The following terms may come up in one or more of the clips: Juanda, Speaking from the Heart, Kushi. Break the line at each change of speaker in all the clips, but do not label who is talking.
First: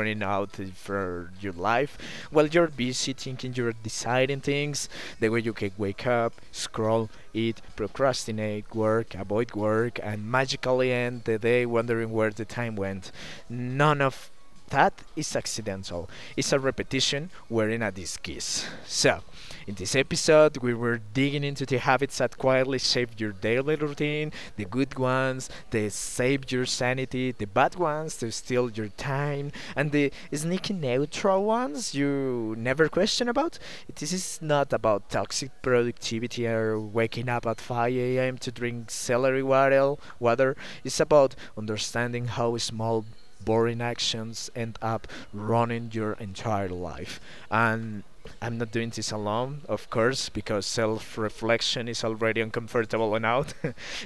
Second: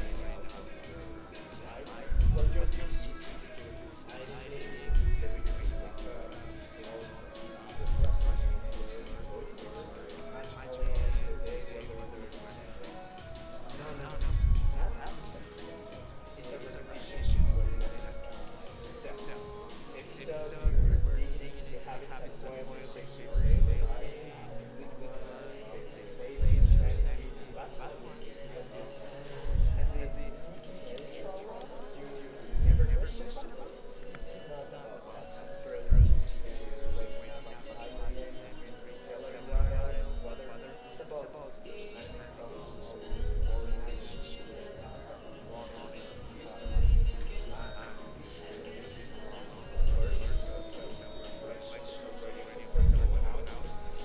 running out for your life. While you're busy thinking, you're deciding things, the way you can wake up, scroll, eat, procrastinate, work, avoid work, and magically end the day wondering where the time went. None of that is accidental. It's a repetition wearing a disguise. So, in this episode, we were digging into the habits that quietly shape your daily routine, the good ones, they save your sanity, the bad ones they steal your time, and the sneaky neutral ones you never question about. This is not about toxic productivity or waking up at 5 a.m. to drink celery water. It's about understanding how small boring actions end up running your entire life. And I'm not doing this alone, of course, because self reflection is already uncomfortable enough.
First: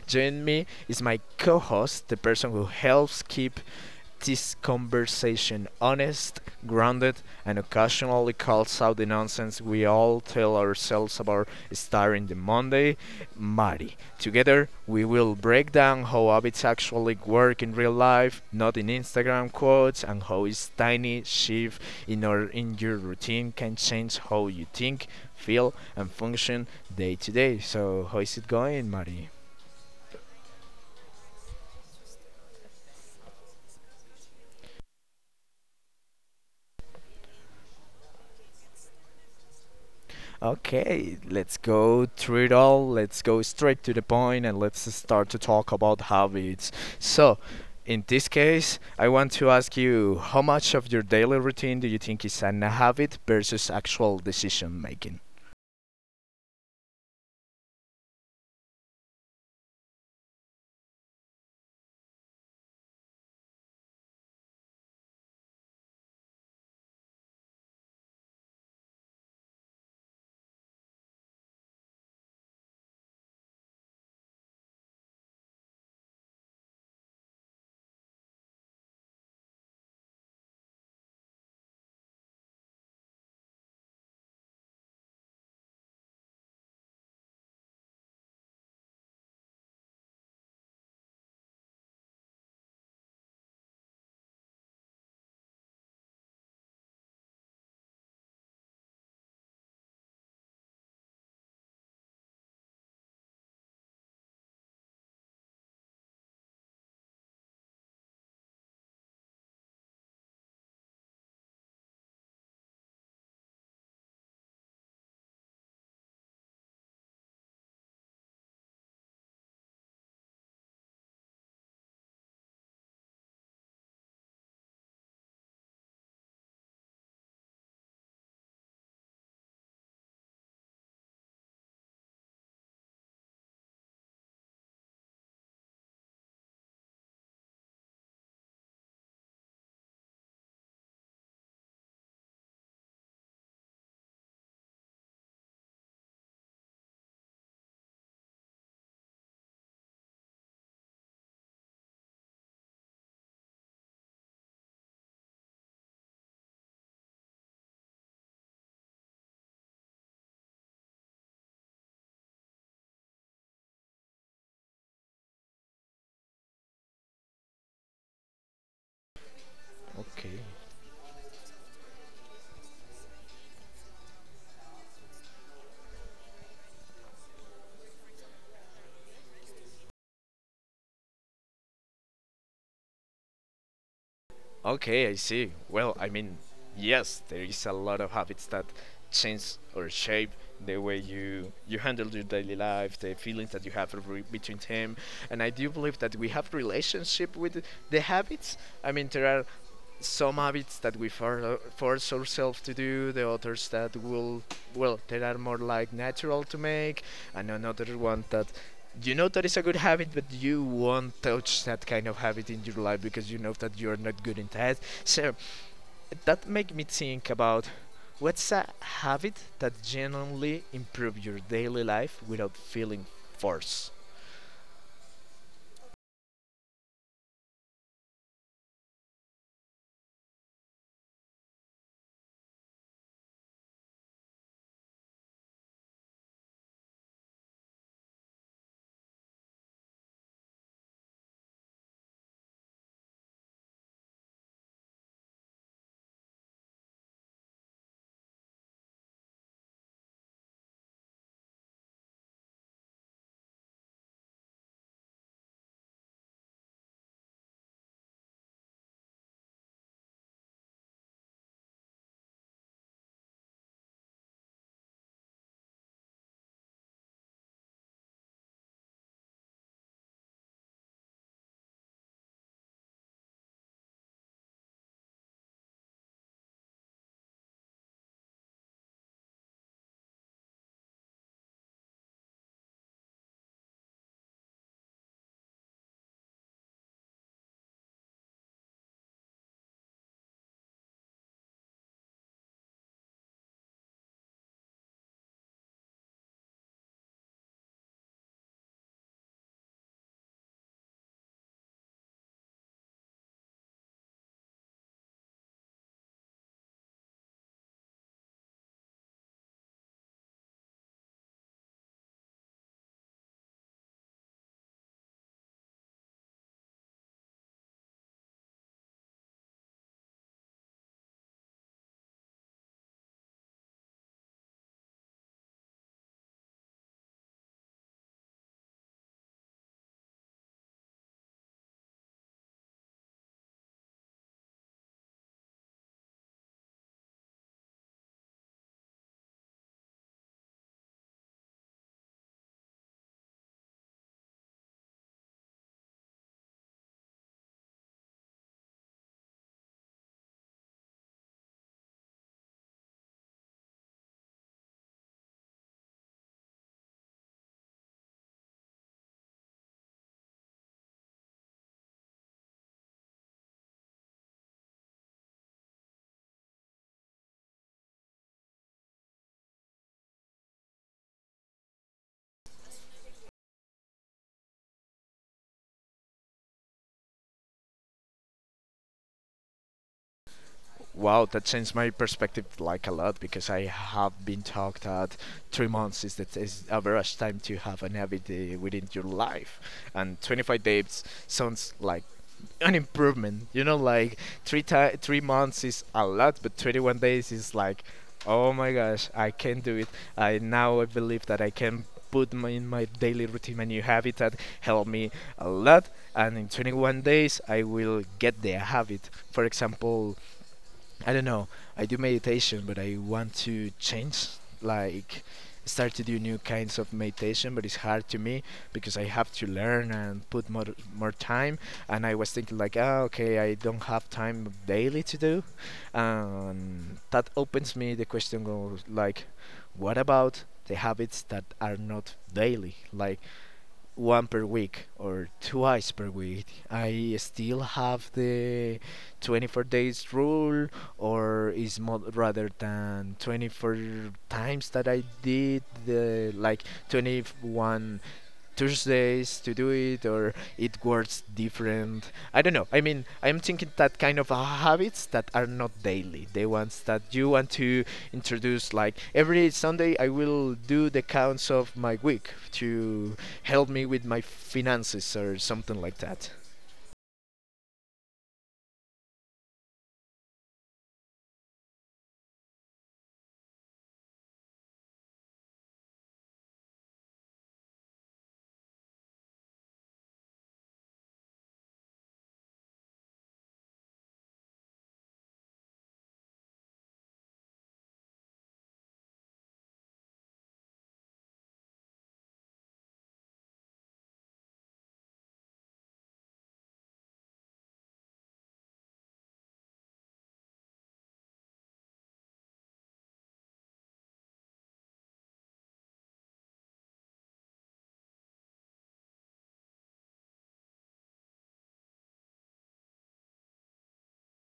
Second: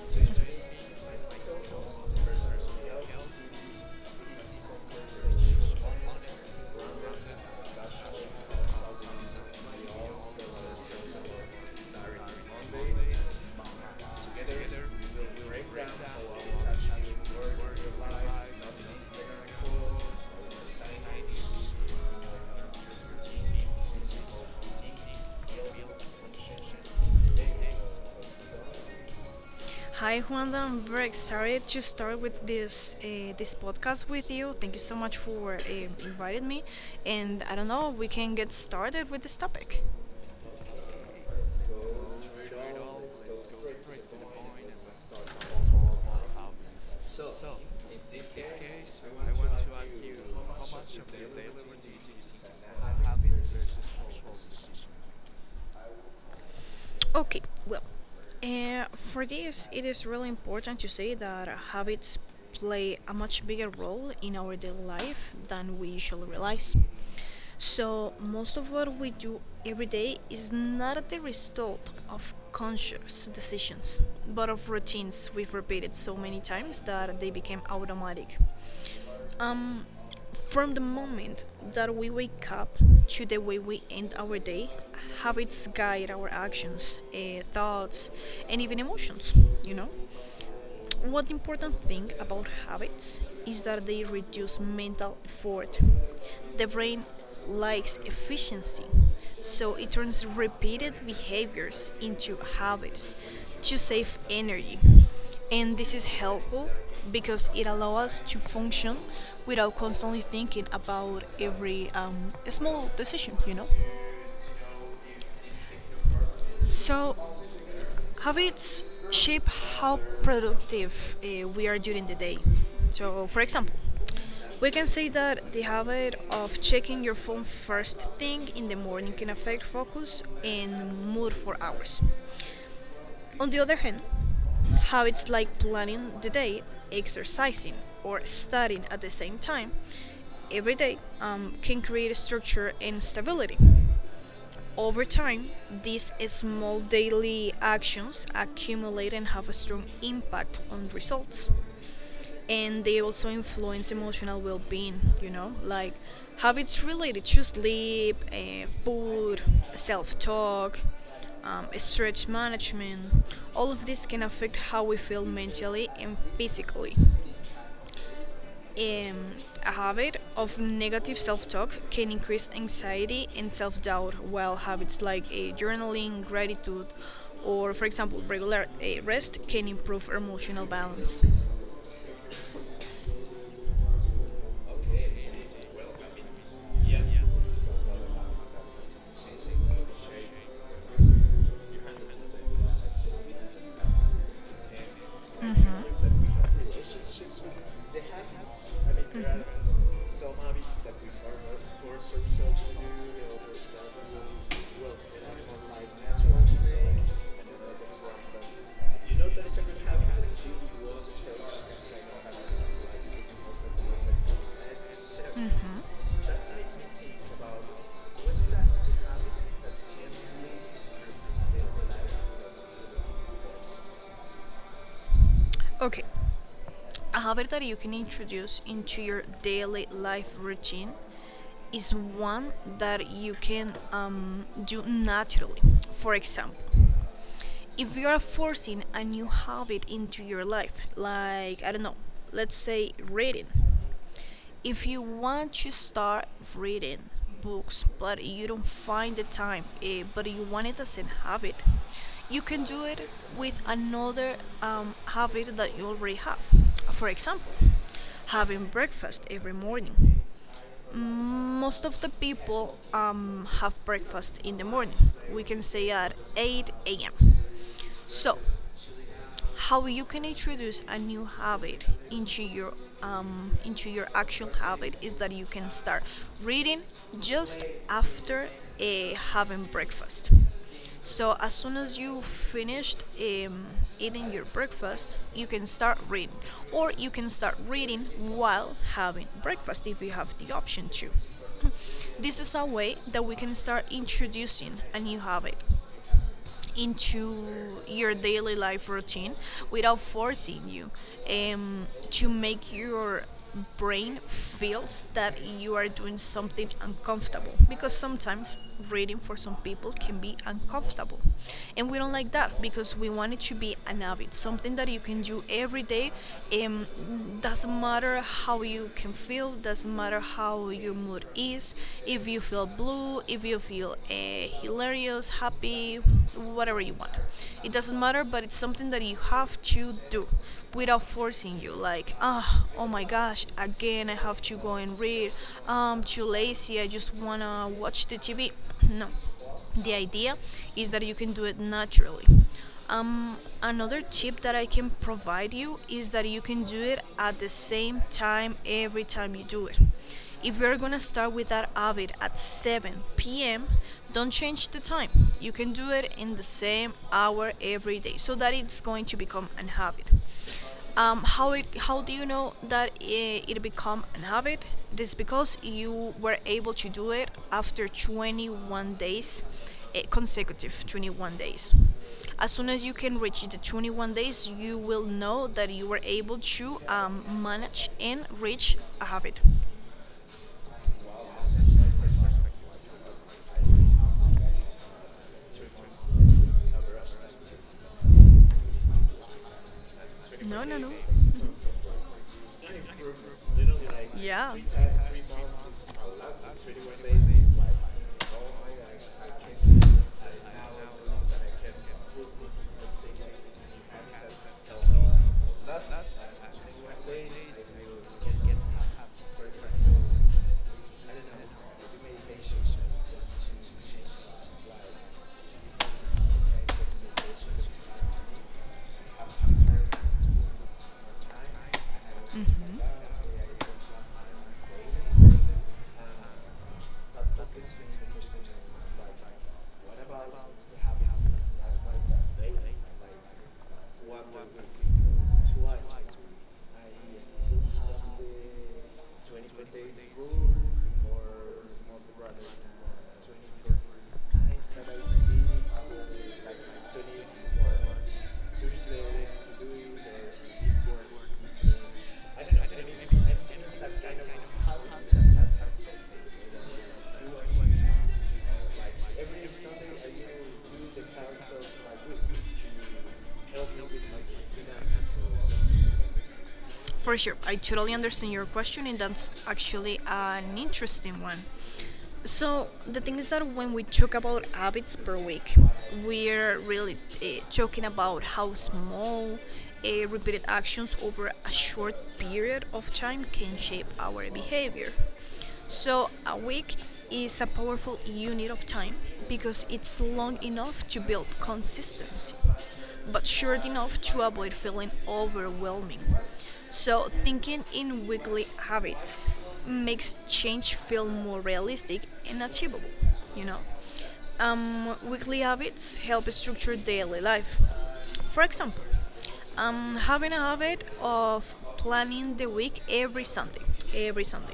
Joining me is my co host, the person who helps keep this conversation honest, grounded, and occasionally calls out the nonsense we all tell ourselves about starting the Monday, Mari. Together, we will break down how habits actually work in real life, not in Instagram quotes, and how a tiny shift in your routine can change how you think, feel, and function day to day. So, how is it going, Mari?
Hi, Juanda. I'm very excited to start with this podcast with you. Thank you so much for inviting me. And I don't know, we can get started with this topic.
Okay, let's go through it all. Let's go straight to the point and let's start to talk about habits. So, in this case, I want to ask you how much of your daily routine do you think is an habit versus actual decision making?
Okay, well, for this, it is really important to say that habits play a much bigger role in our daily life than we usually realize. So, most of what we do every day is not the result of conscious decisions, but of routines we've repeated so many times that they became automatic. Um, from the moment that we wake up to the way we end our day, habits guide our actions, thoughts, and even emotions, you know? One important thing about habits is that they reduce mental effort. The brain likes efficiency, so it turns repeated behaviors into habits to save energy. And this is helpful because it allows us to function without constantly thinking about every small decision, you know? So, habits shape how productive we are during the day. So, for example, we can say that the habit of checking your phone first thing in the morning can affect focus and mood for hours. On the other hand, habits like planning the day, exercising, or studying at the same time every day can create structure and stability. Over time, these small daily actions accumulate and have a strong impact on results. And they also influence emotional well being, you know, like habits related to sleep, food, self talk, stretch management. All of this can affect how we feel mentally and physically. Um, a habit
Okay.
of negative self talk can increase anxiety and self doubt, while habits like journaling, gratitude, or, for example, regular rest can improve emotional balance.
Okay, I see. Well, I mean, yes, there is a lot of habits that change or shape the way you handle your daily life, the feelings that you have between them, and I do believe that we
Mhm.
have relationship with the habits. I mean, there are some habits that we force ourselves to do, the others that will, well, there are more like natural to make, and another one that you know that is a good habit, but you won't touch that kind of habit in your life because you know that you're not good in that. So
Like.
that make me think about what's a habit that genuinely improve your daily life without feeling forced.
Okay, a habit that you can introduce into your daily life routine is one that you can do naturally. For example, if you are forcing a new habit into your life, like, I don't know, let's say reading. If you want to start reading books, but you don't find the time, but you want it as a habit, you can do it with another habit that you already have. For example, having breakfast every morning. Most of the people have breakfast in the morning. We can say at 8 a.m. So, how you can introduce a new habit into your into your actual habit is that you can start reading just after having breakfast, so as soon as you finished eating your breakfast, you can start reading, or you can start reading while having breakfast if you have the option to. This is a way that we can start introducing a new habit into your daily life routine without forcing you um, to make your brain feels that you are doing something uncomfortable, because sometimes reading for some people can be uncomfortable, and we don't like that because we want it to be an habit, something that you can do every day, um, doesn't matter how you can feel, doesn't matter how your mood is, if you feel blue, if you feel hilarious, happy, whatever you want. It doesn't matter, but it's something that you have to do without forcing you. Like, ah, oh oh my gosh, again I have to go and read. I'm too lazy. I just wanna watch the TV. No, the idea is that you can do it naturally. Um, Another tip that I can provide you is that you can do it at the same time every time you do it. If you're gonna start with that habit at 7 p.m., don't change the time. You can do it in the same hour every day so that it's going to become an habit. How do you know that it become an habit? This because you were able to do it after 21 days, consecutive 21 days. As soon as you can reach the 21 days, you will know that you were able to manage and reach a habit.
Wow, that changed my perspective like a lot because I have been taught that 3 months is the is average time to have an every day within your life, and
No,
25
no, no.
days sounds like an improvement. You know, like
Yeah.
3 months is a lot, but 21 days is like, oh my gosh, I can do it. I now I believe that I can put in my daily routine a new habit that helped me a lot, and in 21 days I will get the habit. For example, I don't know. I do meditation, but I want to change, like, start to do new kinds of meditation. But it's hard to me because I have to learn and put more time. And I was thinking like, ah, okay, I don't have time daily to do, and that opens me the question of like, what
Mhm.
about the habits that are not daily, like one per week or twice per week. I still have the 24 days rule, or is more rather than 24 times that I did the, like, 21 Thursdays to do it, or it works different. I don't know. I mean, I'm thinking that kind of habits that are not daily, the ones that you want to introduce. Like every Sunday, I will do the counts of my week to help me with my finances or something like that.
For sure, I totally understand your question, and that's actually an interesting one. So the thing is that when we talk about habits per week, we're really talking about how small repeated actions over a short period of time can shape our behavior. So a week is a powerful unit of time because it's long enough to build consistency but sure enough to avoid feeling overwhelming. So, thinking in weekly habits makes change feel more realistic and achievable, you know. Weekly habits help structure daily life. For example, I'm having a habit of planning the week every Sunday, every Sunday.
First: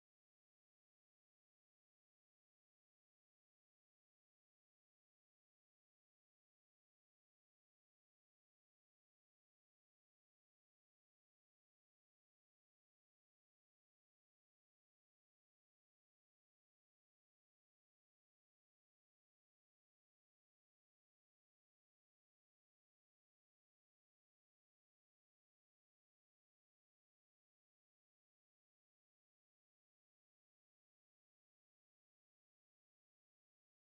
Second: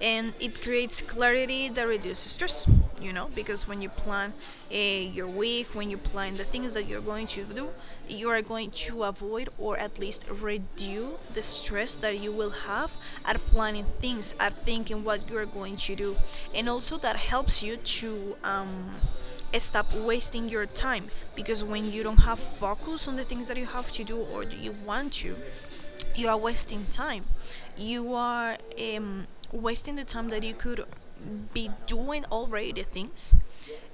And it creates clarity that reduces stress, you know, because when you plan your week, when you plan the things that you're going to do, you are going to avoid or at least reduce the stress that you will have at planning things, at thinking what you're going to do. And also that helps you to. Stop wasting your time, because when you don't have focus on the things that you have to do or that you want to, you are wasting time, you are wasting the time that you could be doing already the things,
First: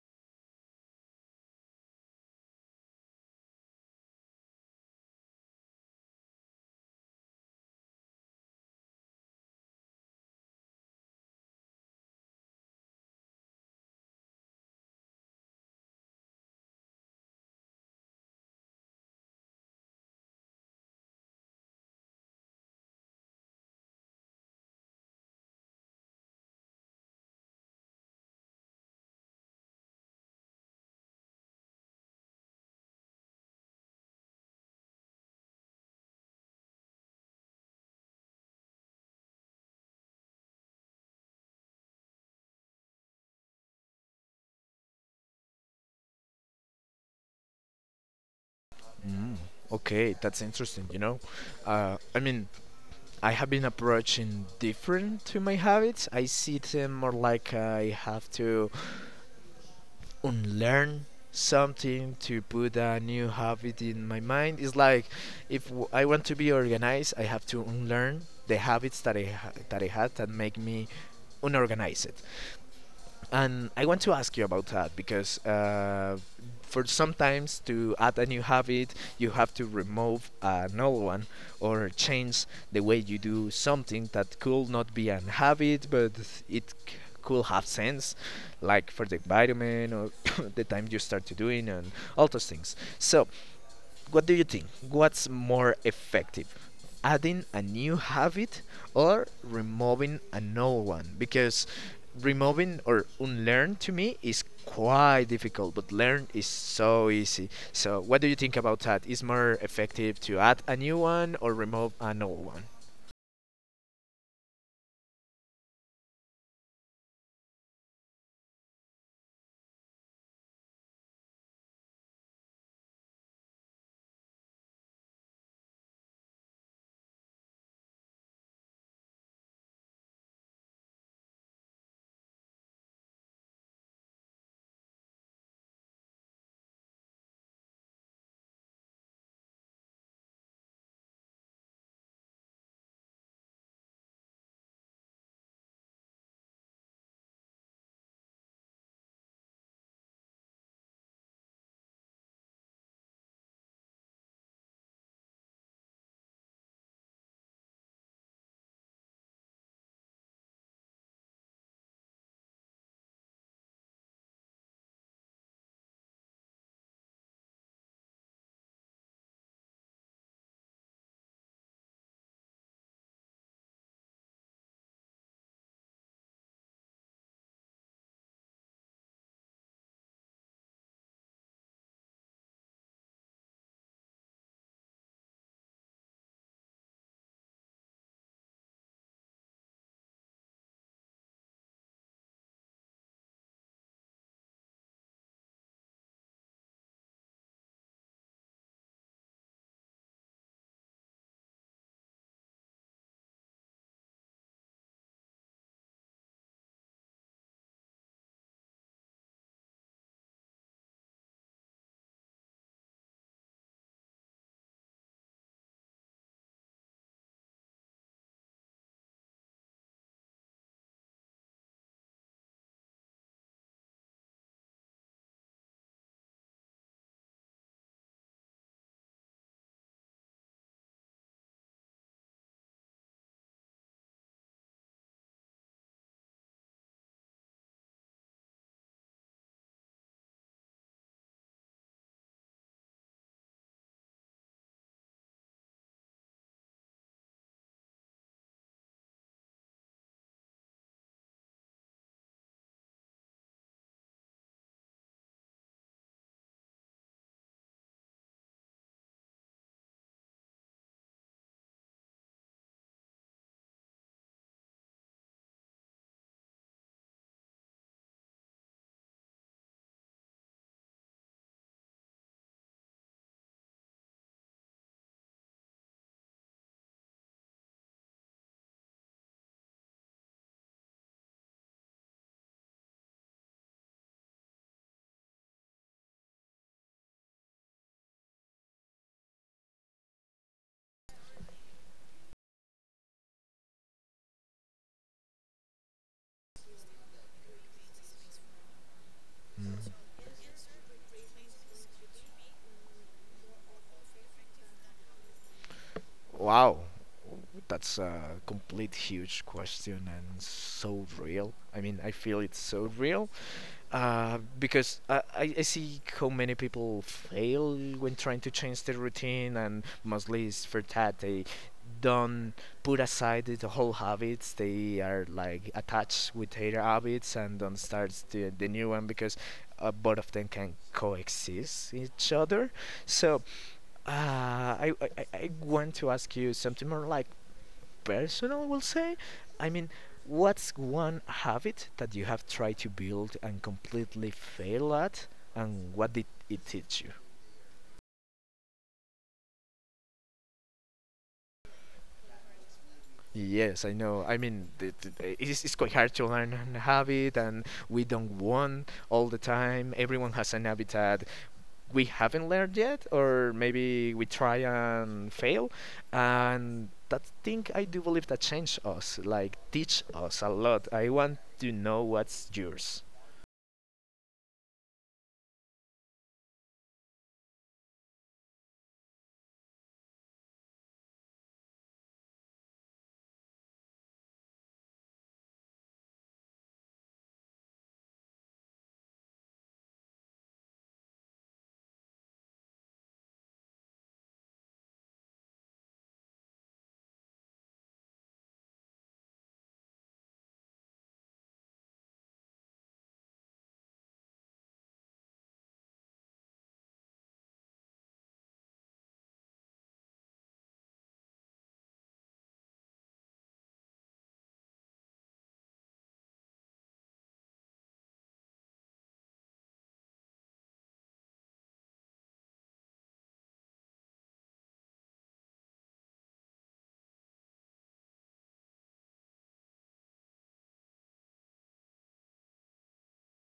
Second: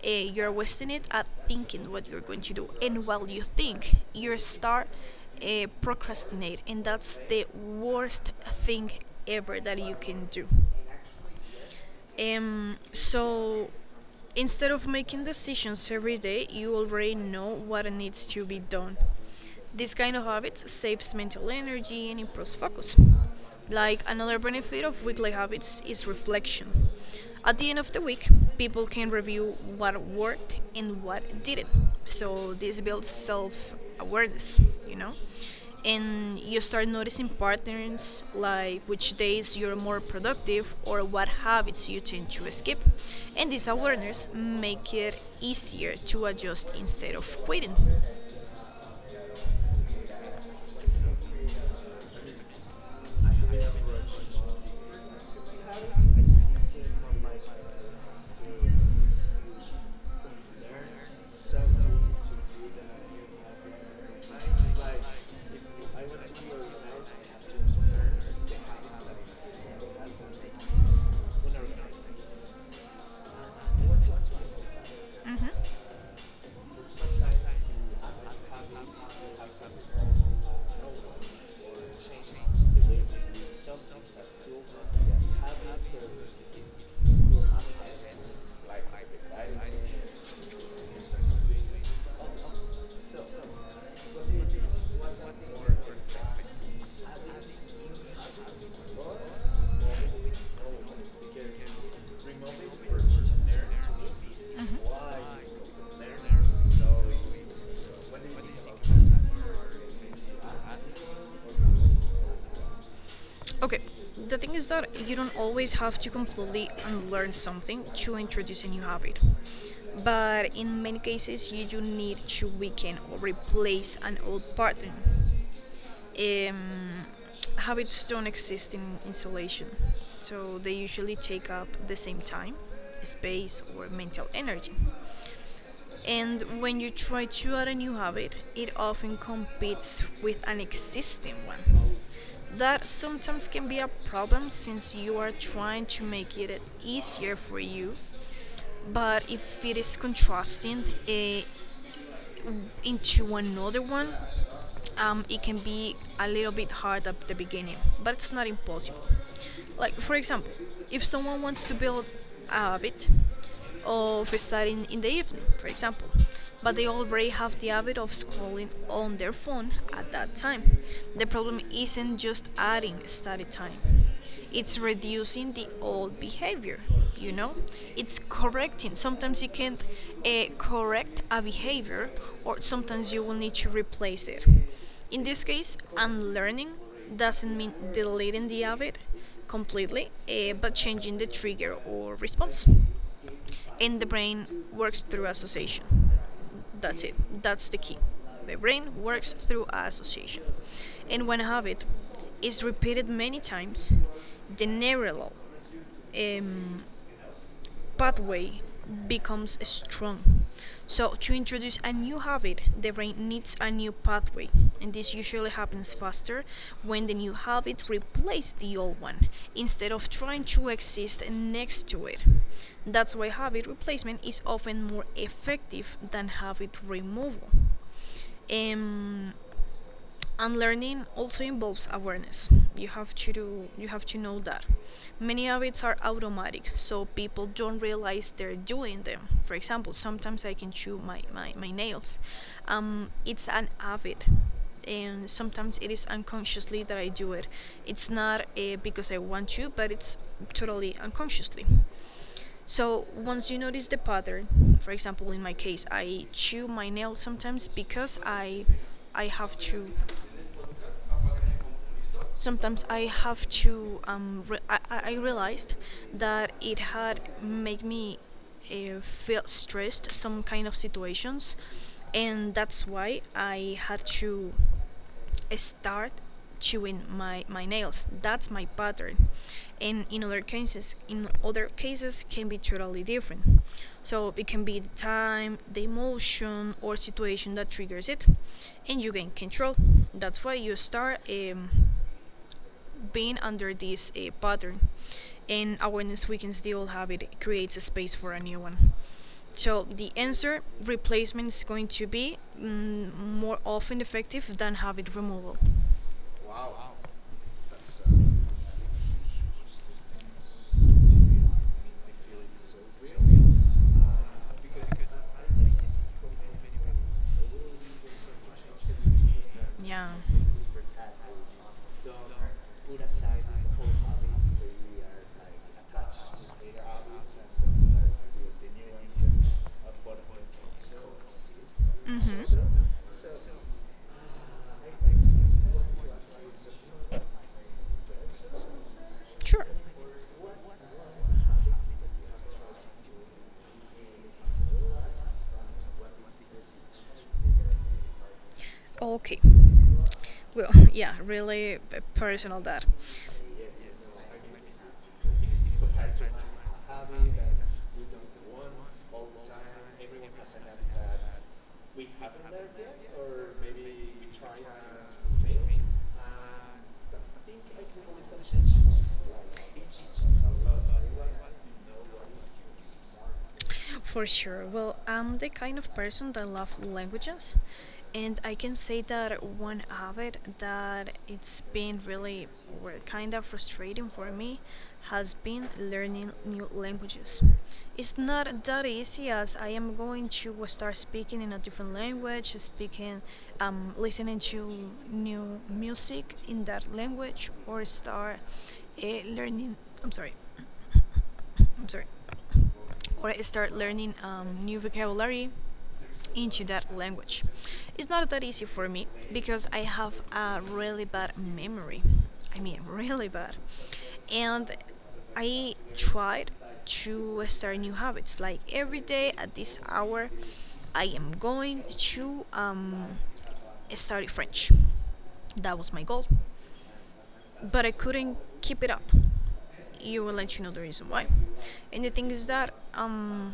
you're wasting it at thinking what you're going to do, and while you think you start procrastinate, and that's the worst thing ever that you can do, so instead of making decisions every day, you already know what needs to be done. This kind of habits saves mental energy and improves focus. Like another benefit of weekly habits is reflection. At the end of the week, people can review what worked and what didn't. So this builds self awareness, you know? And you start noticing patterns like which days you're more productive or what habits you tend to skip, and this awareness make it easier to adjust instead of quitting.
Mm. Okay, that's interesting. You know, I mean, I have been approaching different to my habits. I see them more like I have to unlearn something to put a new habit in my mind. It's like if I want to be organized, I have to unlearn the habits that that I had that make me unorganized. And I want to ask you about that because
Mm-hmm.
for sometimes to add a new habit, you have to remove an old one or change the way you do something that could not be an habit, but it c- could have sense, like for the vitamin or the time you start to doing and all those things. So what do you think? What's more effective? Adding a new habit or removing an old one? Because removing or unlearn to me is
Mm-hmm.
quite difficult, but learn is so easy. So, what do you think about that? Is more effective to add a new one or remove an old one?
Okay, the thing is that you don't always have to completely unlearn something to introduce a new habit, but in many cases you do need to weaken or replace an old pattern. um, Habits don't exist in isolation, so they usually take up the same time, space, or mental energy. And when you try to add a new habit, it often competes with an existing one. That sometimes can be a problem since you are trying to make it easier for you, but if it is contrasting into another one, it can be a little bit hard at the beginning, but it's not impossible. Like, for example, if someone wants to build a habit of studying in the evening, for example, but they already have the habit of scrolling on their phone at that time, the problem isn't just adding study time, it's reducing the old behavior, you know, it's correcting. Sometimes you can't correct a behavior, or sometimes you will need to replace it. In this case unlearning doesn't mean deleting the habit completely, but changing the trigger or response. And the brain works through association. That's it. That's the key. The brain works through association. And when a habit is repeated many times, the neural um, pathway becomes strong. So, to introduce a new habit, the brain needs a new pathway, and this usually happens faster when the new habit replaces the old one instead of trying to exist next to it. That's why habit replacement is often more effective than habit removal. um, and learning also involves awareness. You have to do, you have to know that many habits are automatic, so people don't realize they're doing them. For example, sometimes I can chew my nails. It's an habit, and sometimes it is unconsciously that I do it. It's not because I want to, but it's totally unconsciously. So once you notice the pattern, for example, in my case, I chew my nail sometimes because I have to. Sometimes I have to. I realized that it had made me feel stressed, some kind of situations, and that's why I had to start chewing my nails. That's my pattern. And in other cases, can be totally different. So it can be the time, the emotion, or situation that triggers it, and you gain control. That's why you start being under this pattern. And awareness weakens the old habit, creates a space for a new one. So
Mm.
the answer replacement is going to be more often effective than habit removal.
Wow, that's a complete huge question and so real. I mean, I feel it's so real because I see how many people fail when trying to change their routine, and
Yeah.
mostly it's for that they don't put aside the whole habits. They are like attached with their habits and don't start the new one because both of them can coexist each other. So, uh, I want to ask you something more like personal, we'll say.
Sure.
I mean, what's one habit that you have tried to build and completely fail at, and what did it teach you?
Okay. Well, yeah, really personal that.
Yes, I know. I mean, it's quite hard to learn a habit, and we don't want all the time. Everyone has an habit that we haven't learned yet, or maybe we try and fail. And that thing, I do believe that changed us, like teach us a lot. I want to know what's yours.
For sure. Well, I'm the kind of person that love languages, and I can say that one habit that it's been really well, kind of frustrating for me has been learning new languages. It's not that easy as I am going to start speaking in a different language, listening to new music in that language, or start learning. I'm sorry. I'm sorry or I start learning new vocabulary into that language. It's not that easy for me because I have a really bad memory. I mean, really bad. And I tried to start new habits. Like every day at this hour, I am going to study French. That was my goal. But I couldn't keep it up, you will let you know the reason why. And the thing is that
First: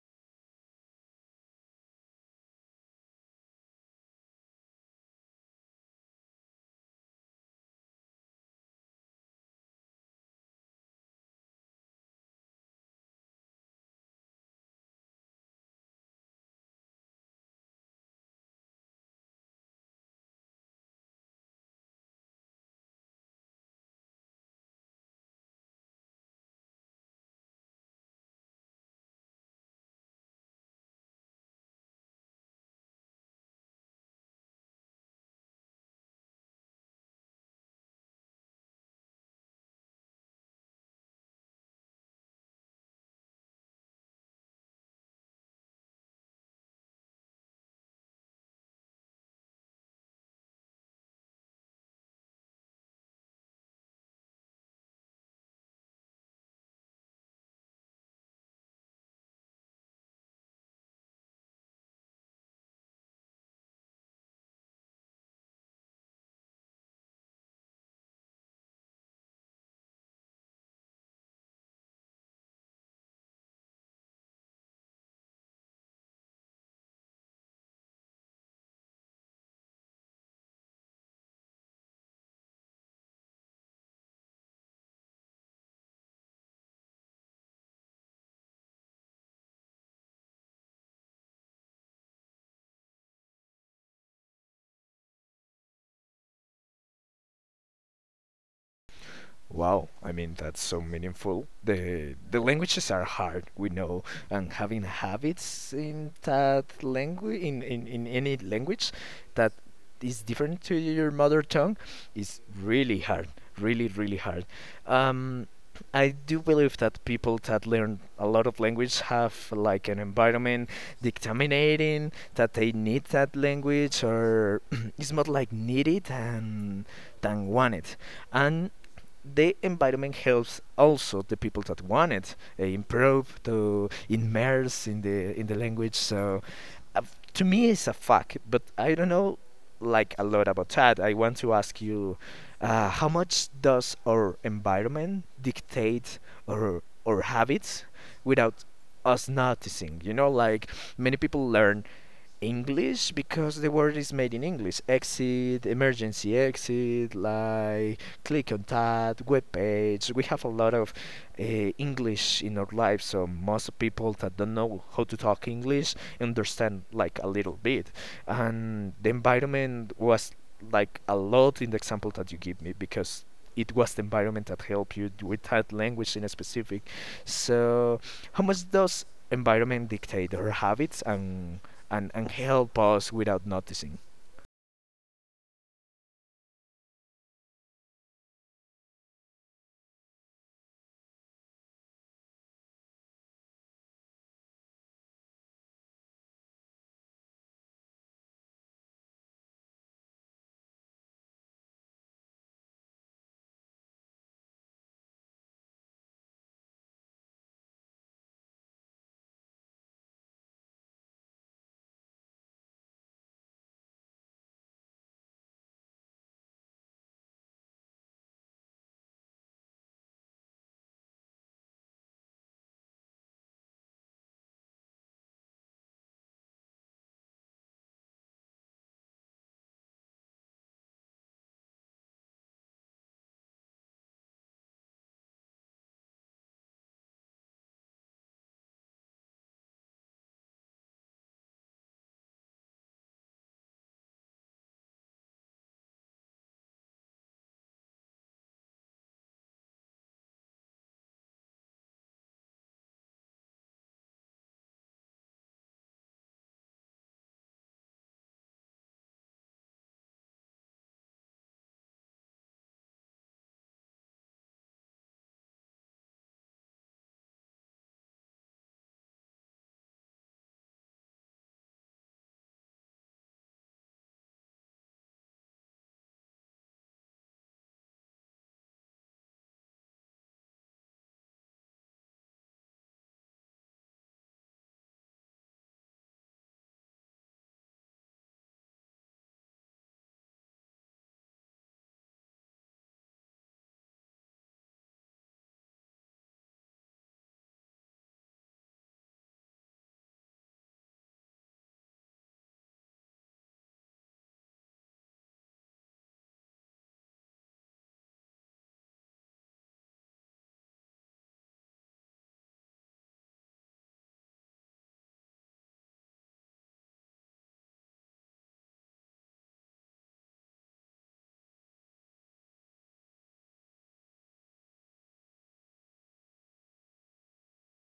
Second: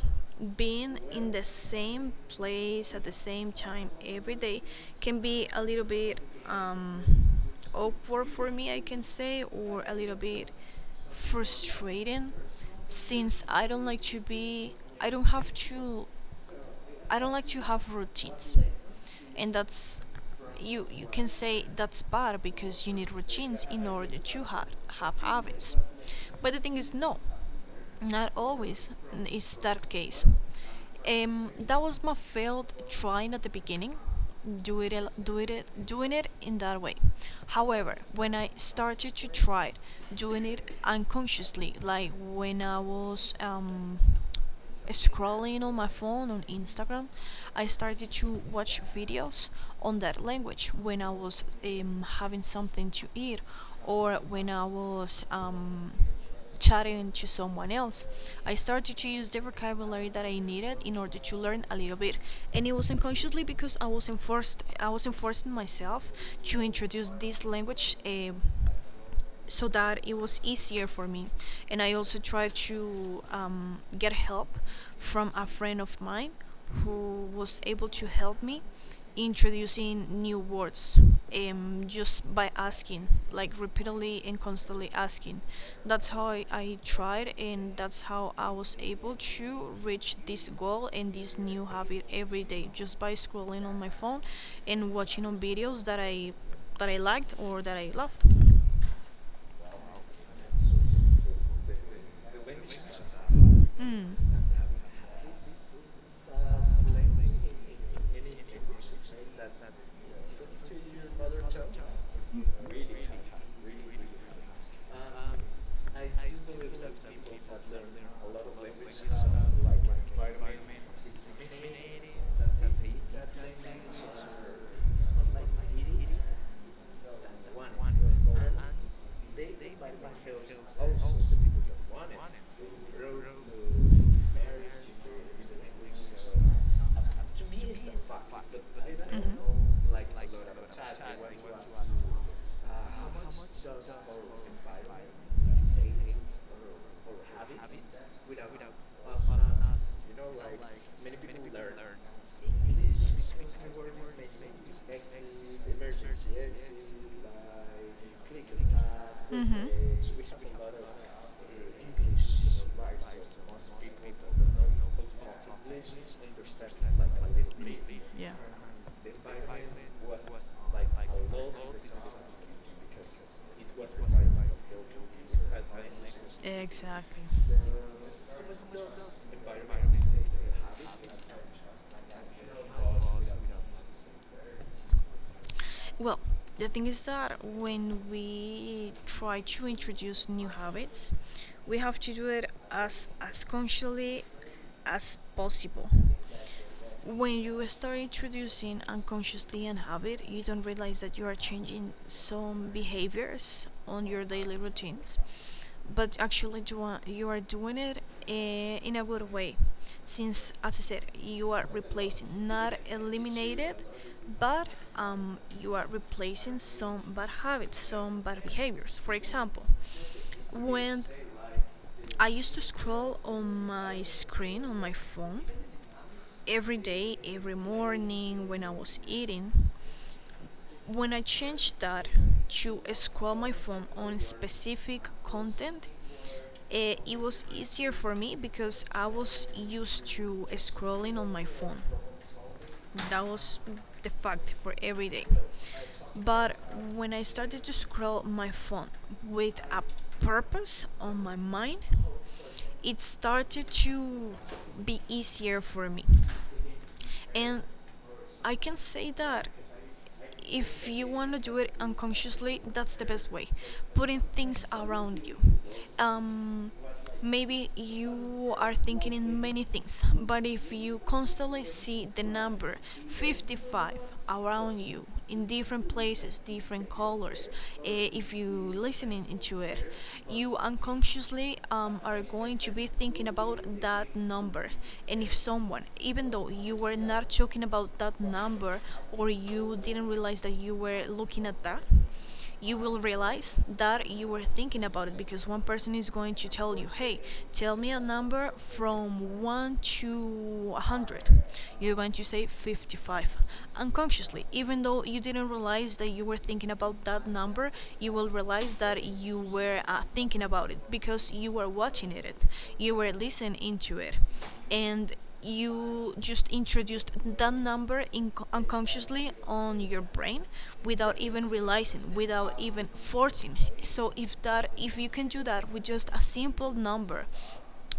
being in the same place at the same time every day can be a little bit um, awkward for me, I can say, or a little bit frustrating since I don't like to be, I don't have to, I don't like to have routines. And that's you can say that's bad because you need routines in order to have habits, but the thing is no, not always is that case. That was my failed trying at the beginning, do it, al- do it, doing it in that way. However, when I started to try doing it unconsciously, like when I was scrolling on my phone on Instagram, I started to watch videos on that language when I was having something to eat or when I was chatting to someone else. I started to use the vocabulary that I needed in order to learn a little bit, and it was unconsciously because I was enforced. I was enforcing myself to introduce this language. So that it was easier for me. And I also tried to get help from a friend of mine who was able to help me introducing new words, just by asking, like repeatedly and constantly asking. That's how I tried, and that's how I was able to reach this goal and this new habit every day just by scrolling on my phone and watching on videos that I liked or that I loved.
Wow, I mean that's so meaningful. The languages are hard, we know,
Mm.
and having habits in that language in any language that is different to your mother tongue is really hard. Really, really hard. Um, I do believe that people that learn a lot of language have like an environment dictaminating that they need that language, or it's more like needed than wanted. And the environment helps also the people that want it improve to immerse in the language. So, uh, to me it's a fact, but I don't know like a lot about that. I want to ask you, how much does our environment dictate our habits without us noticing, you know, like many people
English?
learn English because the word is made in English. Exit, emergency exit, like click on that web page. We have a lot of English in our lives, so most people that don't know how to talk English understand like a little bit.
Yeah.
And the environment was like a lot in the example that you give me because it was the environment that helped you with that language in a specific.
Exactly.
So, how much does environment dictate our habits and help us without noticing.
Well, the thing is that when we try to introduce new habits, we have to do it as consciously as possible. When you start introducing unconsciously an habit, you don't realize that you are changing some behaviors on your daily routines, but actually you are doing it in a good way, since as I said, you are replacing, not eliminated, but you are replacing some bad habits, some bad behaviors. For example, when I used to scroll on my screen on my phone every day, every morning when I was eating, when I change that to scroll my phone on specific content, it was easier for me because I was used to scrolling on my phone. That was the fact for every day. But when I started to scroll my phone with a purpose on my mind, it started to be easier for me. And I can say that if you want to do it unconsciously, that's the best way. Putting things around you. Um, Maybe you are thinking in many things, but if you constantly see the number 55 around you in different places, different colors, if you listening into it, you unconsciously are going to be thinking about that number. And if someone, even though you were not talking about that number or you didn't realize that you were looking at that, you will realize that you were thinking about it because one person is going to tell you, hey, tell me a number from 1 to 100. You're going to say 55. Unconsciously, even though you didn't realize that you were thinking about that number, you will realize that you were thinking about it because you were watching it, you were listening into it. And you just introduced that number unconsciously on your brain without even realizing, without even forcing. So if that, if you can do that with just a simple number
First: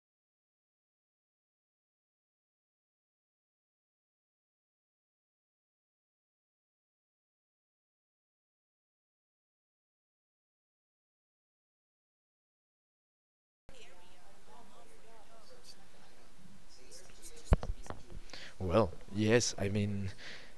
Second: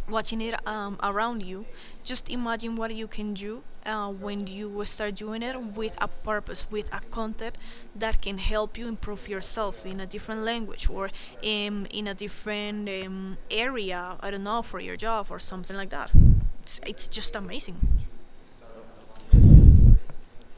watching it around you, just imagine what you can do when you start doing it with a purpose, with a content that can help you improve yourself in a different language or in a different area, I don't know, for your job or something like that. It's just amazing.
Well, yes, I mean,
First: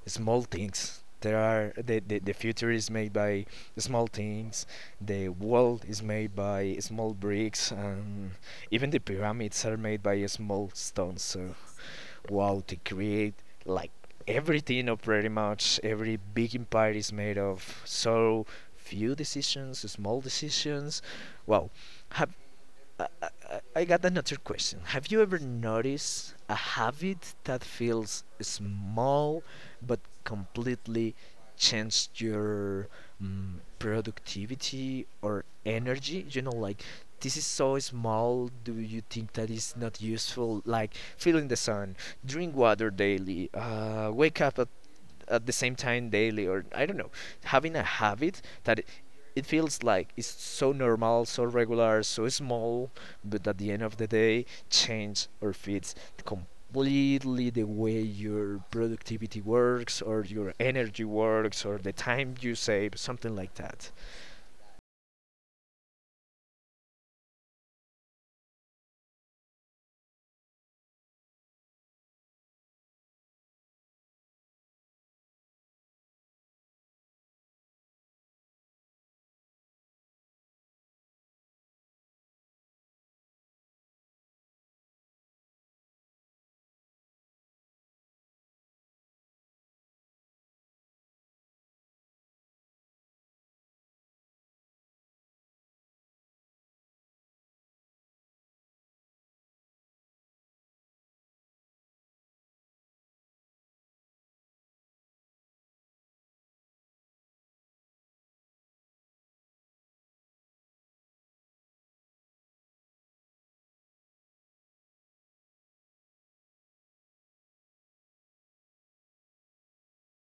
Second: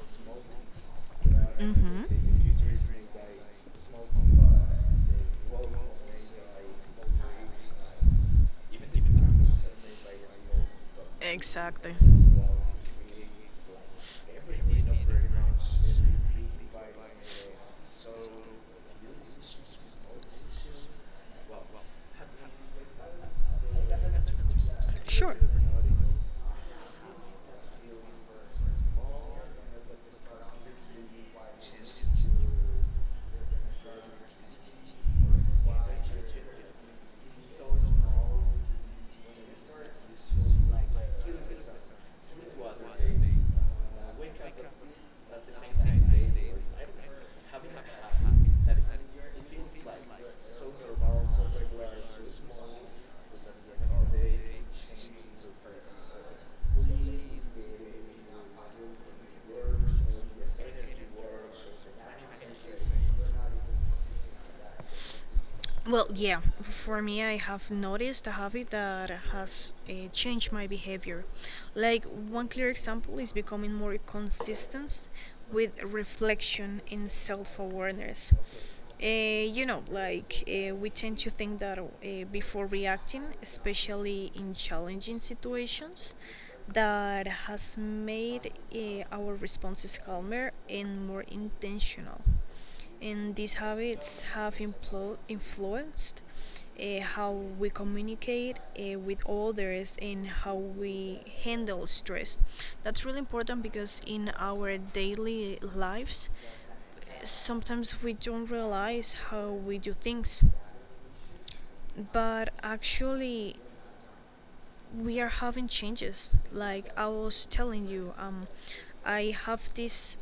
small things. There are
Mm-hmm.
the future is made by small things. The world is made by small bricks, and even the pyramids are made by small stones. So,
Exactly.
wow, to create like everything, or pretty much every big empire is made of so few decisions, small decisions. Wow, ha- I, I- I got another question. Have you
Sure.
ever noticed a habit that feels small but completely changed your productivity or energy? You know, like this is so small. Do you think that is not useful? Like feeling the sun, drink water daily, wake up at the same time daily, or I don't know, having a habit that it feels like it's so normal, so regular, so small, but at the end of the day, change or fits completely the way your productivity works or your energy works or the time you save, something like that.
Well, yeah, for me, I have noticed a habit that has changed my behavior. Like, one clear example is becoming more consistent with reflection and self awareness. You know, like we tend to think that before reacting, especially in challenging situations, that has made our responses calmer and more intentional. And these habits have influenced how we communicate with others and how we handle stress. That's really important because in our daily lives, sometimes we don't realize how we do things, but actually, we are having changes. Like I was telling you, I have this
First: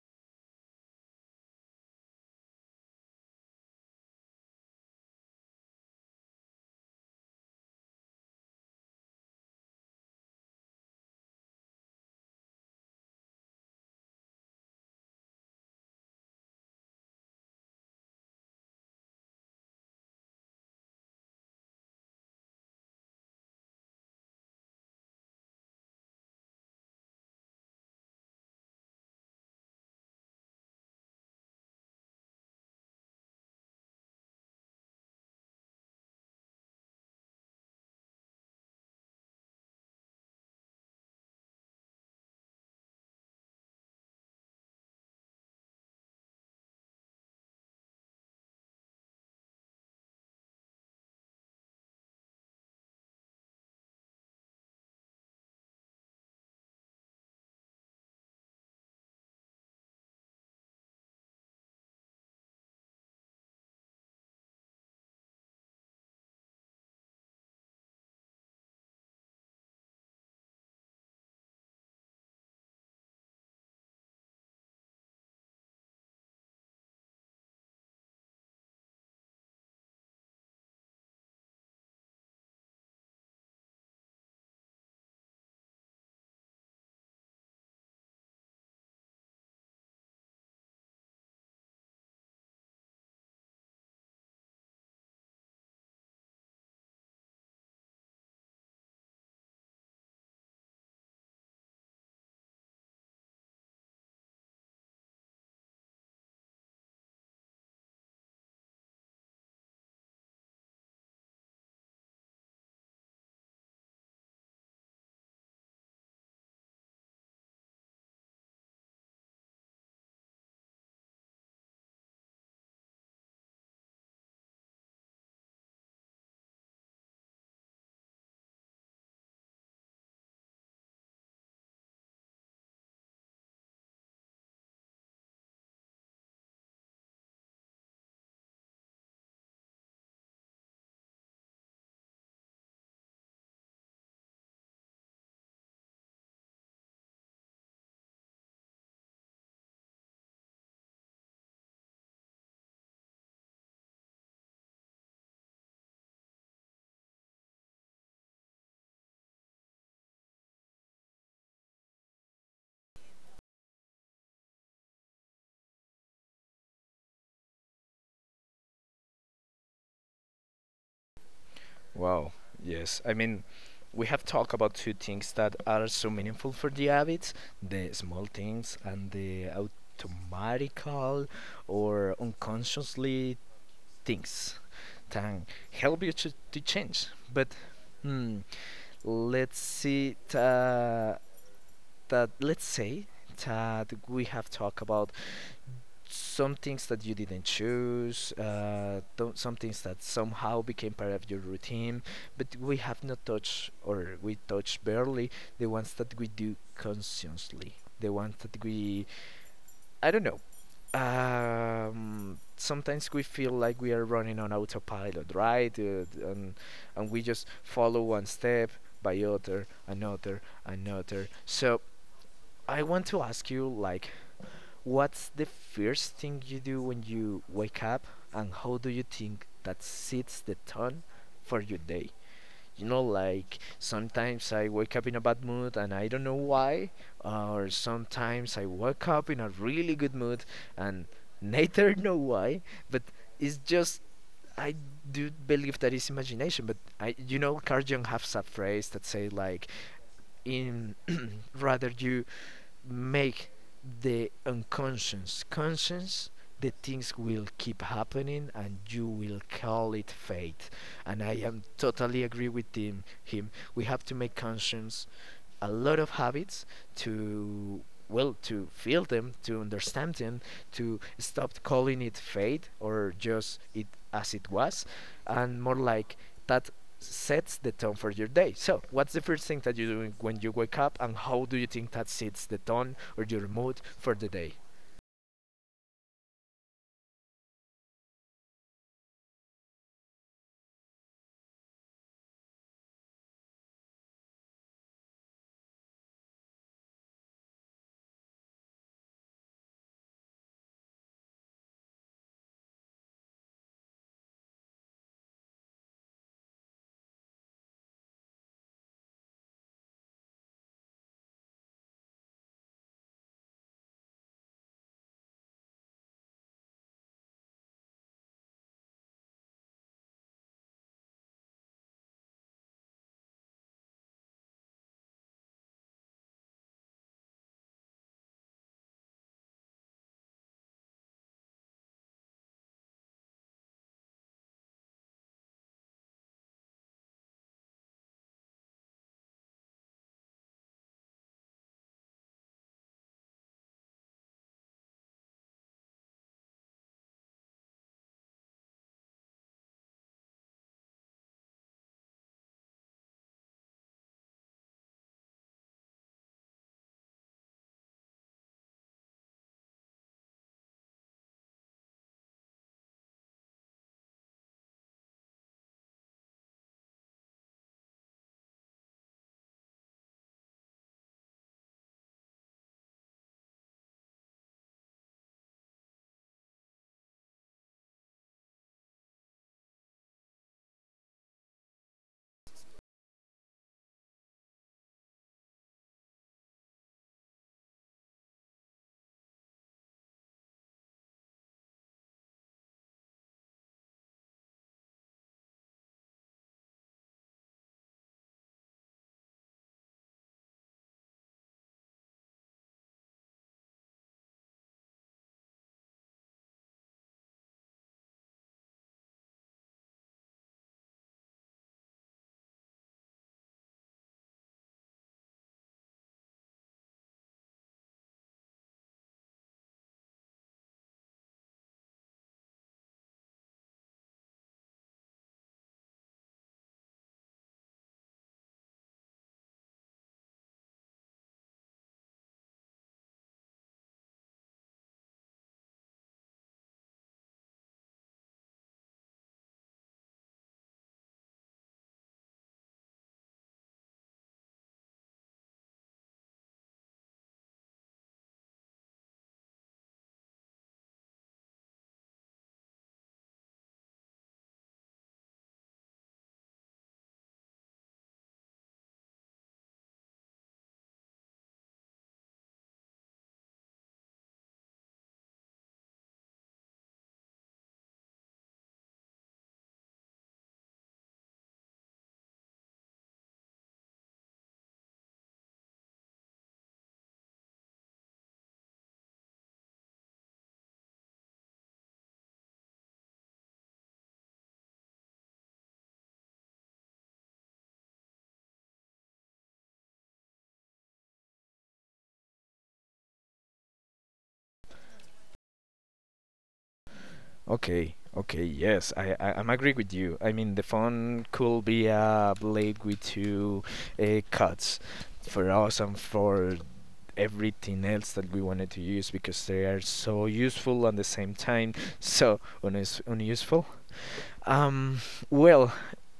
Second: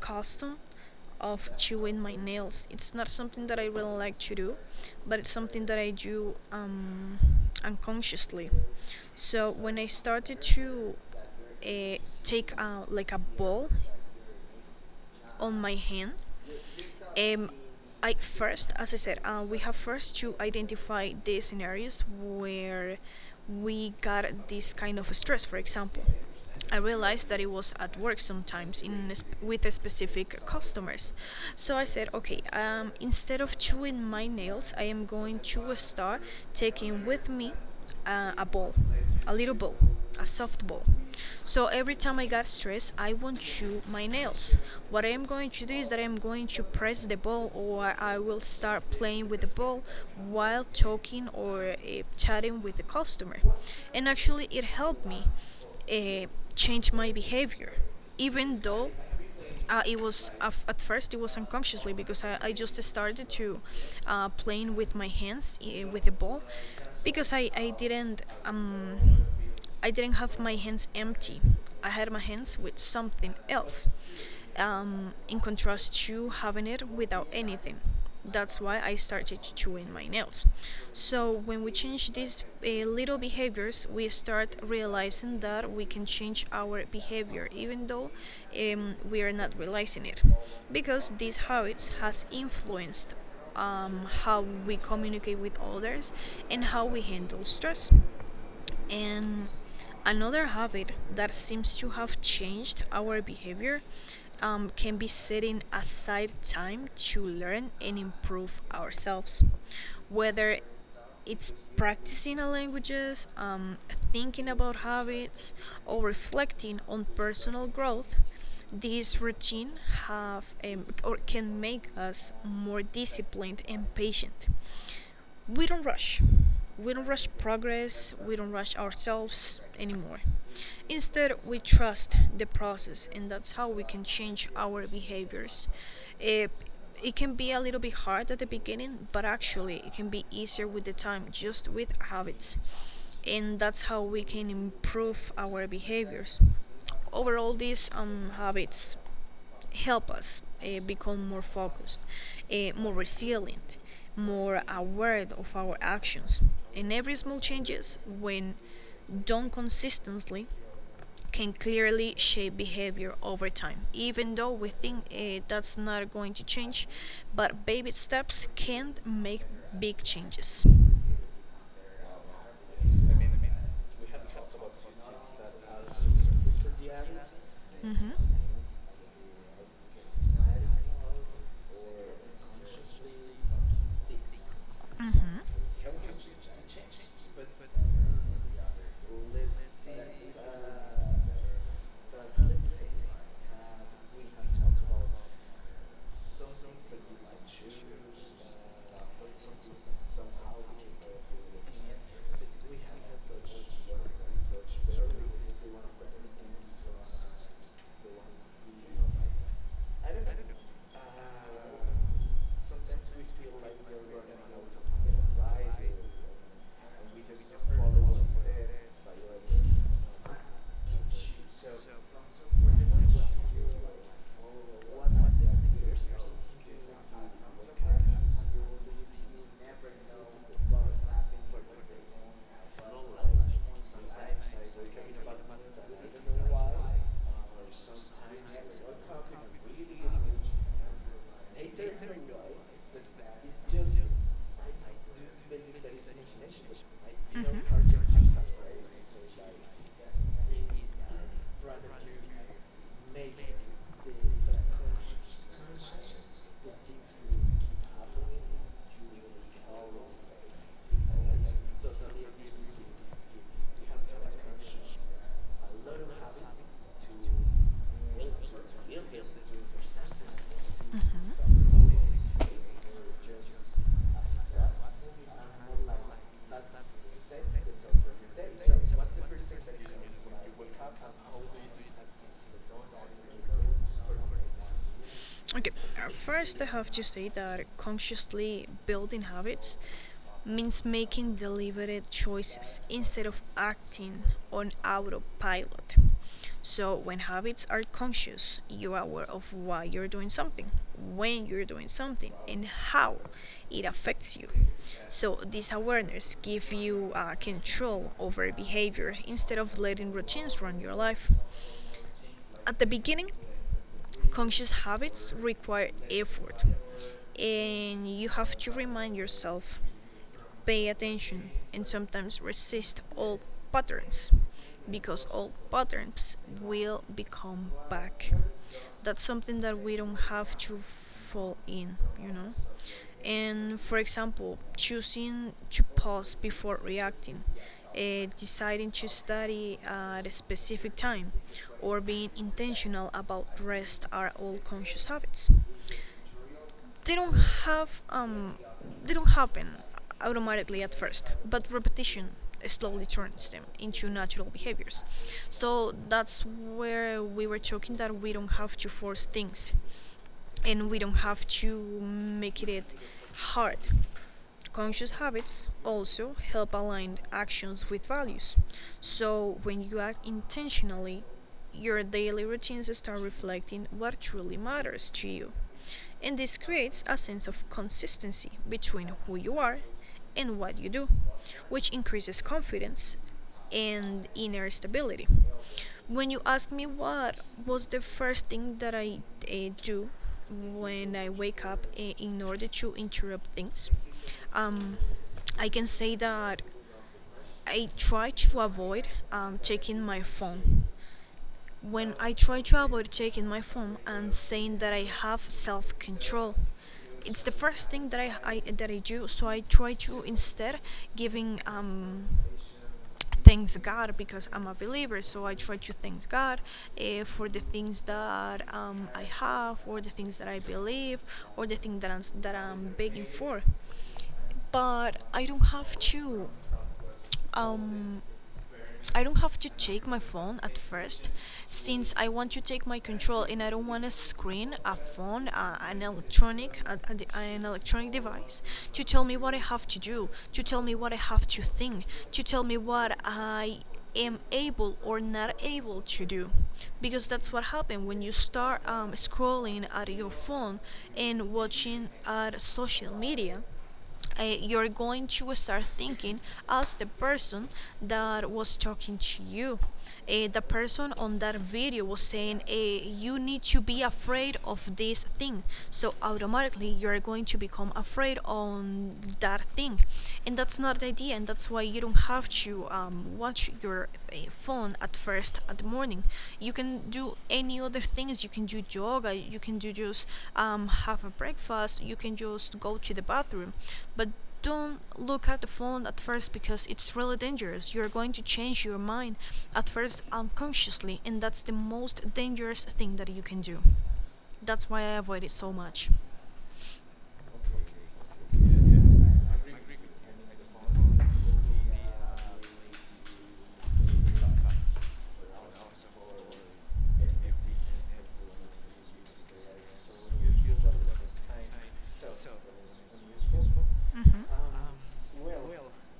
custom of chewing my nails. It's not something that I really like to do, but it's something that I do unconsciously. So when I started to uh, take like a ball on my hand. Um, I first, as I said, we have first to identify the scenarios where we got this kind of stress, for example. I realized that it was at work sometimes in a with a specific customers. So I said, okay, instead of chewing my nails, I am going to start taking with me a ball, a little ball, a soft ball. So every time I got stressed, I won't chew my nails. What I am going to do is that I am going to press the ball, or I will start playing with the ball while talking or chatting with the customer. And actually, it helped me uh, changed my behavior, even though at first it was unconsciously because I just started to playing with my hands with the ball because I didn't I didn't have my hands empty. I had my hands with something else. In contrast to having it without anything. That's why I started chewing my nails. So when we change these little behaviors, we start realizing that we can change our behavior even though we are not realizing it, because these habits has influenced how we communicate with others and how we handle stress. And another habit that seems to have changed our behavior can be setting aside time to learn and improve ourselves, whether it's practicing a languages, thinking about habits, or reflecting on personal growth. These routine have or can make us more disciplined and patient, we don't rush. We don't rush progress, we don't rush ourselves anymore. Instead, we trust the process, and that's how we can change our behaviors. It, it can be a little bit hard at the beginning, but actually, it can be easier with the time, just with habits. And that's how we can improve our behaviors. Overall these habits help us become more focused, more resilient, more aware of our actions. And every small changes, when done consistently, can clearly shape behavior over time. Even though we think that's not going to change, but baby steps can make big changes.
Wow. Yes. I mean, we have talked about two things that are so meaningful for the habits, the
Mhm.
small things and the automatical or unconsciously things that help you to change. But hmm, let's see, that let's say that we have talked about some things that you didn't choose, some things that somehow became part of your routine, but we have not touched or we touched barely the ones that we do consciously, the ones that we, I don't know. Sometimes we feel like we are running on autopilot, right? And and we just follow one step by other, another, another. So I want to ask you, like, what's the first thing you do when you wake up, and how do you think that sets the tone for your day? You know, like sometimes I wake up in a bad mood and I don't know why, or sometimes I wake up in a really good mood and neither know why, but it's just I do believe that it's imagination. But I, Carl Jung has a phrase that say like, in rather you make the unconscious conscious, the things will keep happening and you will call it fate. And I am totally agree with him. We have to make conscious a lot of habits to, well, to feel them, to understand them,
Mm-hmm.
to
Mm-hmm.
stop
Mm-hmm.
calling it fate or just it as it was, and more like that sets the tone for your day. So, what's the first thing that you do when you wake up, and how do you think that sets the tone or your mood for the day?
Okay, first I have to say that consciously building habits means making deliberate choices instead of acting on autopilot. So, when habits are conscious, you are aware of why you're doing something, when you're doing something, and how it affects you. So, this awareness gives you control over behavior instead of letting routines run your life. At the beginning, conscious habits require effort, and you have to remind yourself pay attention and sometimes resist old patterns, because old patterns will become back. That's something that we don't have to fall in, you know. And for example, choosing to pause before reacting, deciding to study at a specific time, or being intentional about rest are all conscious habits. They don't have they don't happen automatically at first, but repetition slowly turns them into natural behaviors. So that's where we were talking that we don't have to force things and we don't have to make it hard. Conscious habits also help align actions with values. So, when you act intentionally, your daily routines start reflecting what truly matters to you. And this creates a sense of consistency between who you are in what you do, which increases confidence and inner stability. When you ask me what was the first thing that I do when I wake up, in order to interrupt things, um, I can say that I try to avoid taking my phone. When I try to avoid checking my phone and saying that I have self control, it's the first thing that I do. So I try to instead giving thanks God, because I'm a believer. So I try to thank God, for the things that I have, or the things that I believe, or the thing that I'm begging for. But I don't have to um, I don't have to take my phone at first, since I want to take my control and I don't want a screen, a phone, a, an electronic, a, an electronic device to tell me what I have to do, to tell me what I have to think, to tell me what I am able or not able to do, because that's what happens when you start scrolling at your phone and watching at social media. You're going to start thinking as the person that was talking to you. The person on that video was saying, "You need to be afraid of this thing." So automatically, you're going to become afraid on that thing. And that's not the idea, and that's why you don't have to watch your a phone at first at the morning. You can do any other things, you can do yoga, you can do just have a breakfast, you can just go to the bathroom, but don't look at the phone at first, because it's really dangerous. You're going to change your mind at first unconsciously, and that's the most dangerous thing that you can do. That's why I avoid it so much.
Okay, okay, yes, I'm agree with you. I mean, the phone could be a blade with two cuts for us and for everything else that we wanted to use, because they are so useful at the same time, so unuseful.
Mm-hmm.
Um, well,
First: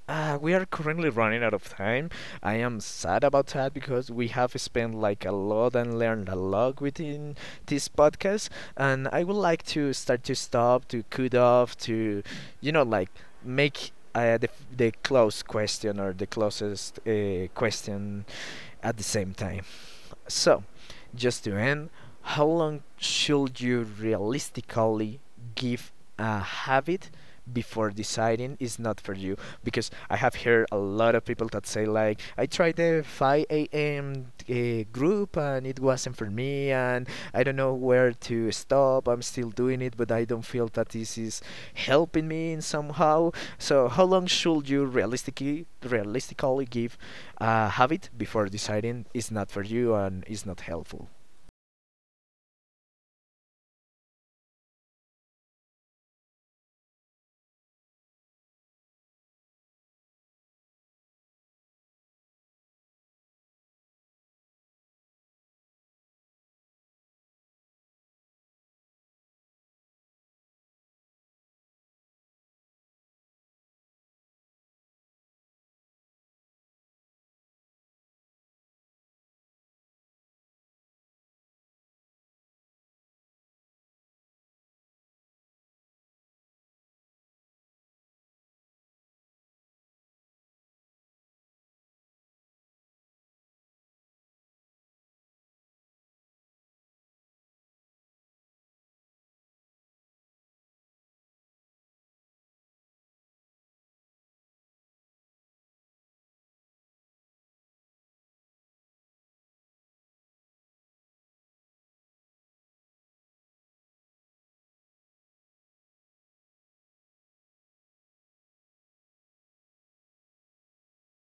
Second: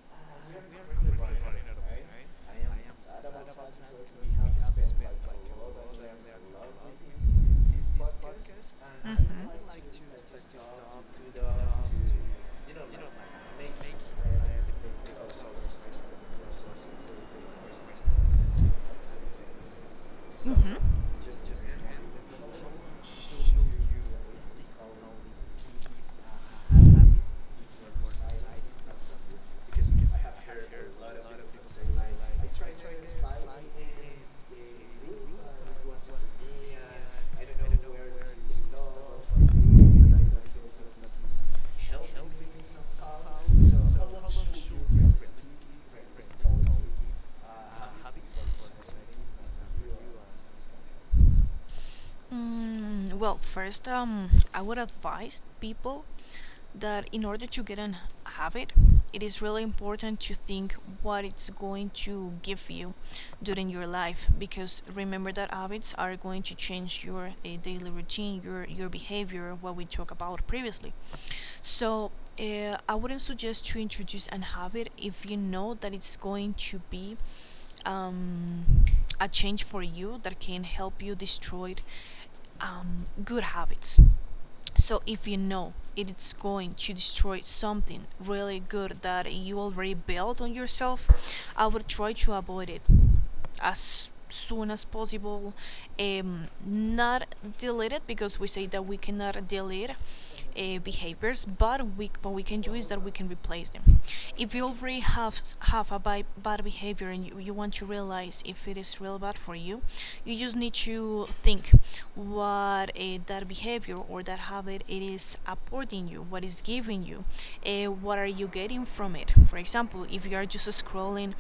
We are currently running out of time. I am sad about that because we have spent like a lot and learned a lot within this podcast. And
Hmm.
I would like
Mm.
to start to stop, to cut off, to, you know, like make the close
Hmm.
question or the closest question at the same time. So, just to end, how long should you realistically give a habit before deciding it's not for you? Because I have heard a lot of people that say like, I tried the 5 a.m. Group and it wasn't for me, and I don't know where to stop. I'm still doing it, but I don't feel that this is helping me in somehow. So, how long should you realistically give have it before deciding it's not for you and it's not helpful?
Mm, well, first, I would advise people that in order to get an habit, it is really important to think what it's going to give you during your life, because remember that habits are going to change your daily routine, your behavior, what we talked about previously. So I wouldn't suggest to introduce an habit if you know that it's going to be um, a change for you that can help you destroy good habits. So if you know it's going to destroy something really good that you already built on yourself, I would try to avoid it as soon as possible. Not delete it, because we say that we cannot delete behaviors, but we what we can do is that we can replace them. If you already have a bad behavior and you want to realize if it is real bad for you, you just need to think what that behavior or that habit it is supporting you, what is giving you, what are you getting from it. For example, if you are just scrolling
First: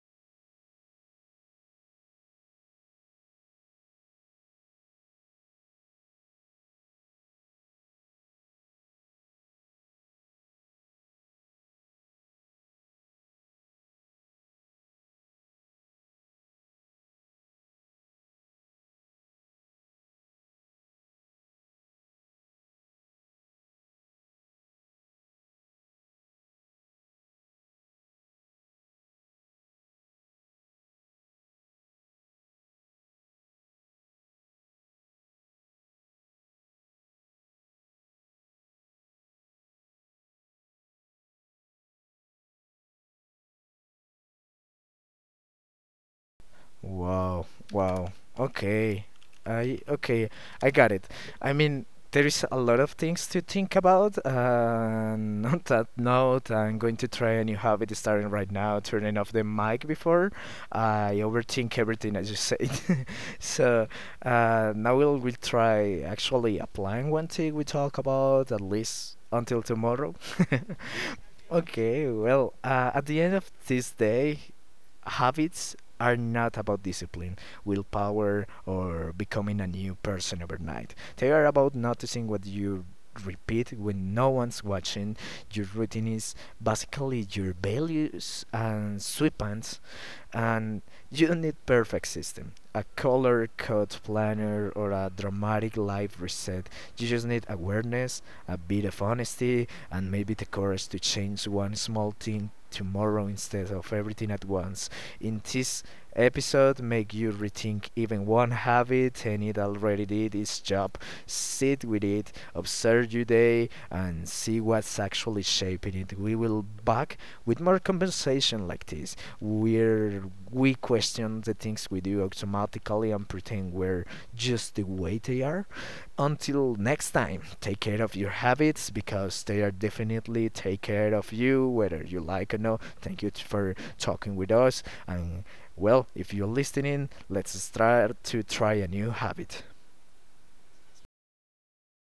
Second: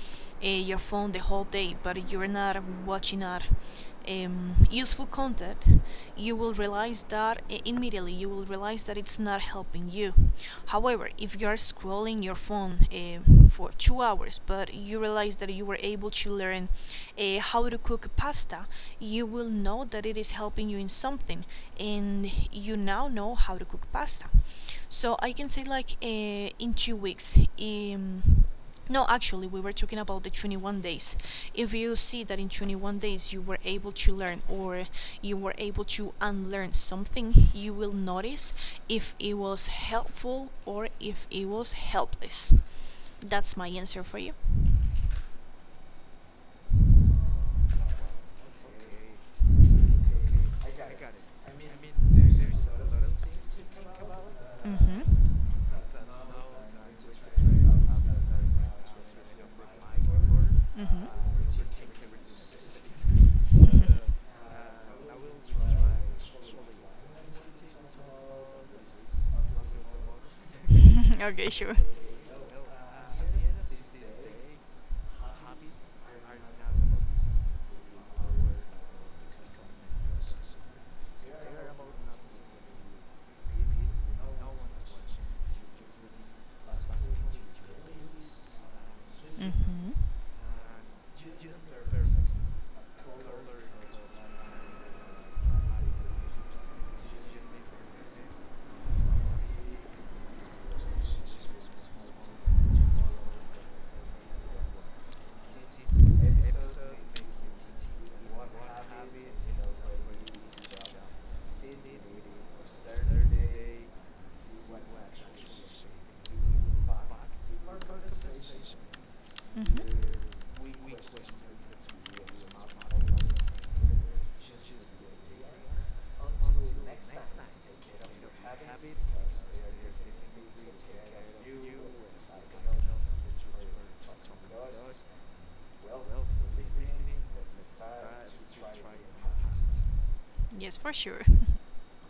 your phone the whole day, but you're not watching a useful content, you will realize that immediately, you will realize that it's not helping you. However, if you are scrolling your phone for 2 hours, but you realize that you were able to learn how to cook pasta, you will know that it is helping you in something, and you now know how to cook pasta. So I can say like in 2 weeks. No, actually, we were talking about the 21 days. If you see that in 21 days you were able to learn or you were able to unlearn something, you will notice if it was helpful or if it was helpless. That's my answer for you.
Wow,
Okay.
wow. Okay. I okay, I got it. I mean, there is a lot of things to think about. And
Mm-hmm.
on that note, I'm going to try a new habit starting right now, turning off the mic before
Mm-hmm.
I overthink everything I just said. So now we'll try actually applying one thing we talk about at least until tomorrow.
Okay, sure.
Okay, well, at the end of this day, habits are not about discipline, willpower, or becoming a new person overnight. They are about noticing what you repeat when no one's watching. Your routine is basically your values and sweepings,
Mm-hmm.
and you don't need perfect system. A color code planner or a dramatic life reset. You just need awareness, a bit of honesty, and maybe the courage to change one small thing tomorrow instead of everything at once. In this episode, make you rethink even one habit and it already did its job. Sit with it, observe your day, and see what's actually shaping it. We will back with more compensation like this. We're we question the things we do automatically and pretend we're just the way they are. Until next time, take care of your habits because they are definitely take care of you, whether you like or not. Thank you for talking with us. And well, if you're listening, let's start to try a new habit.
Mm-hmm. Yes, for sure.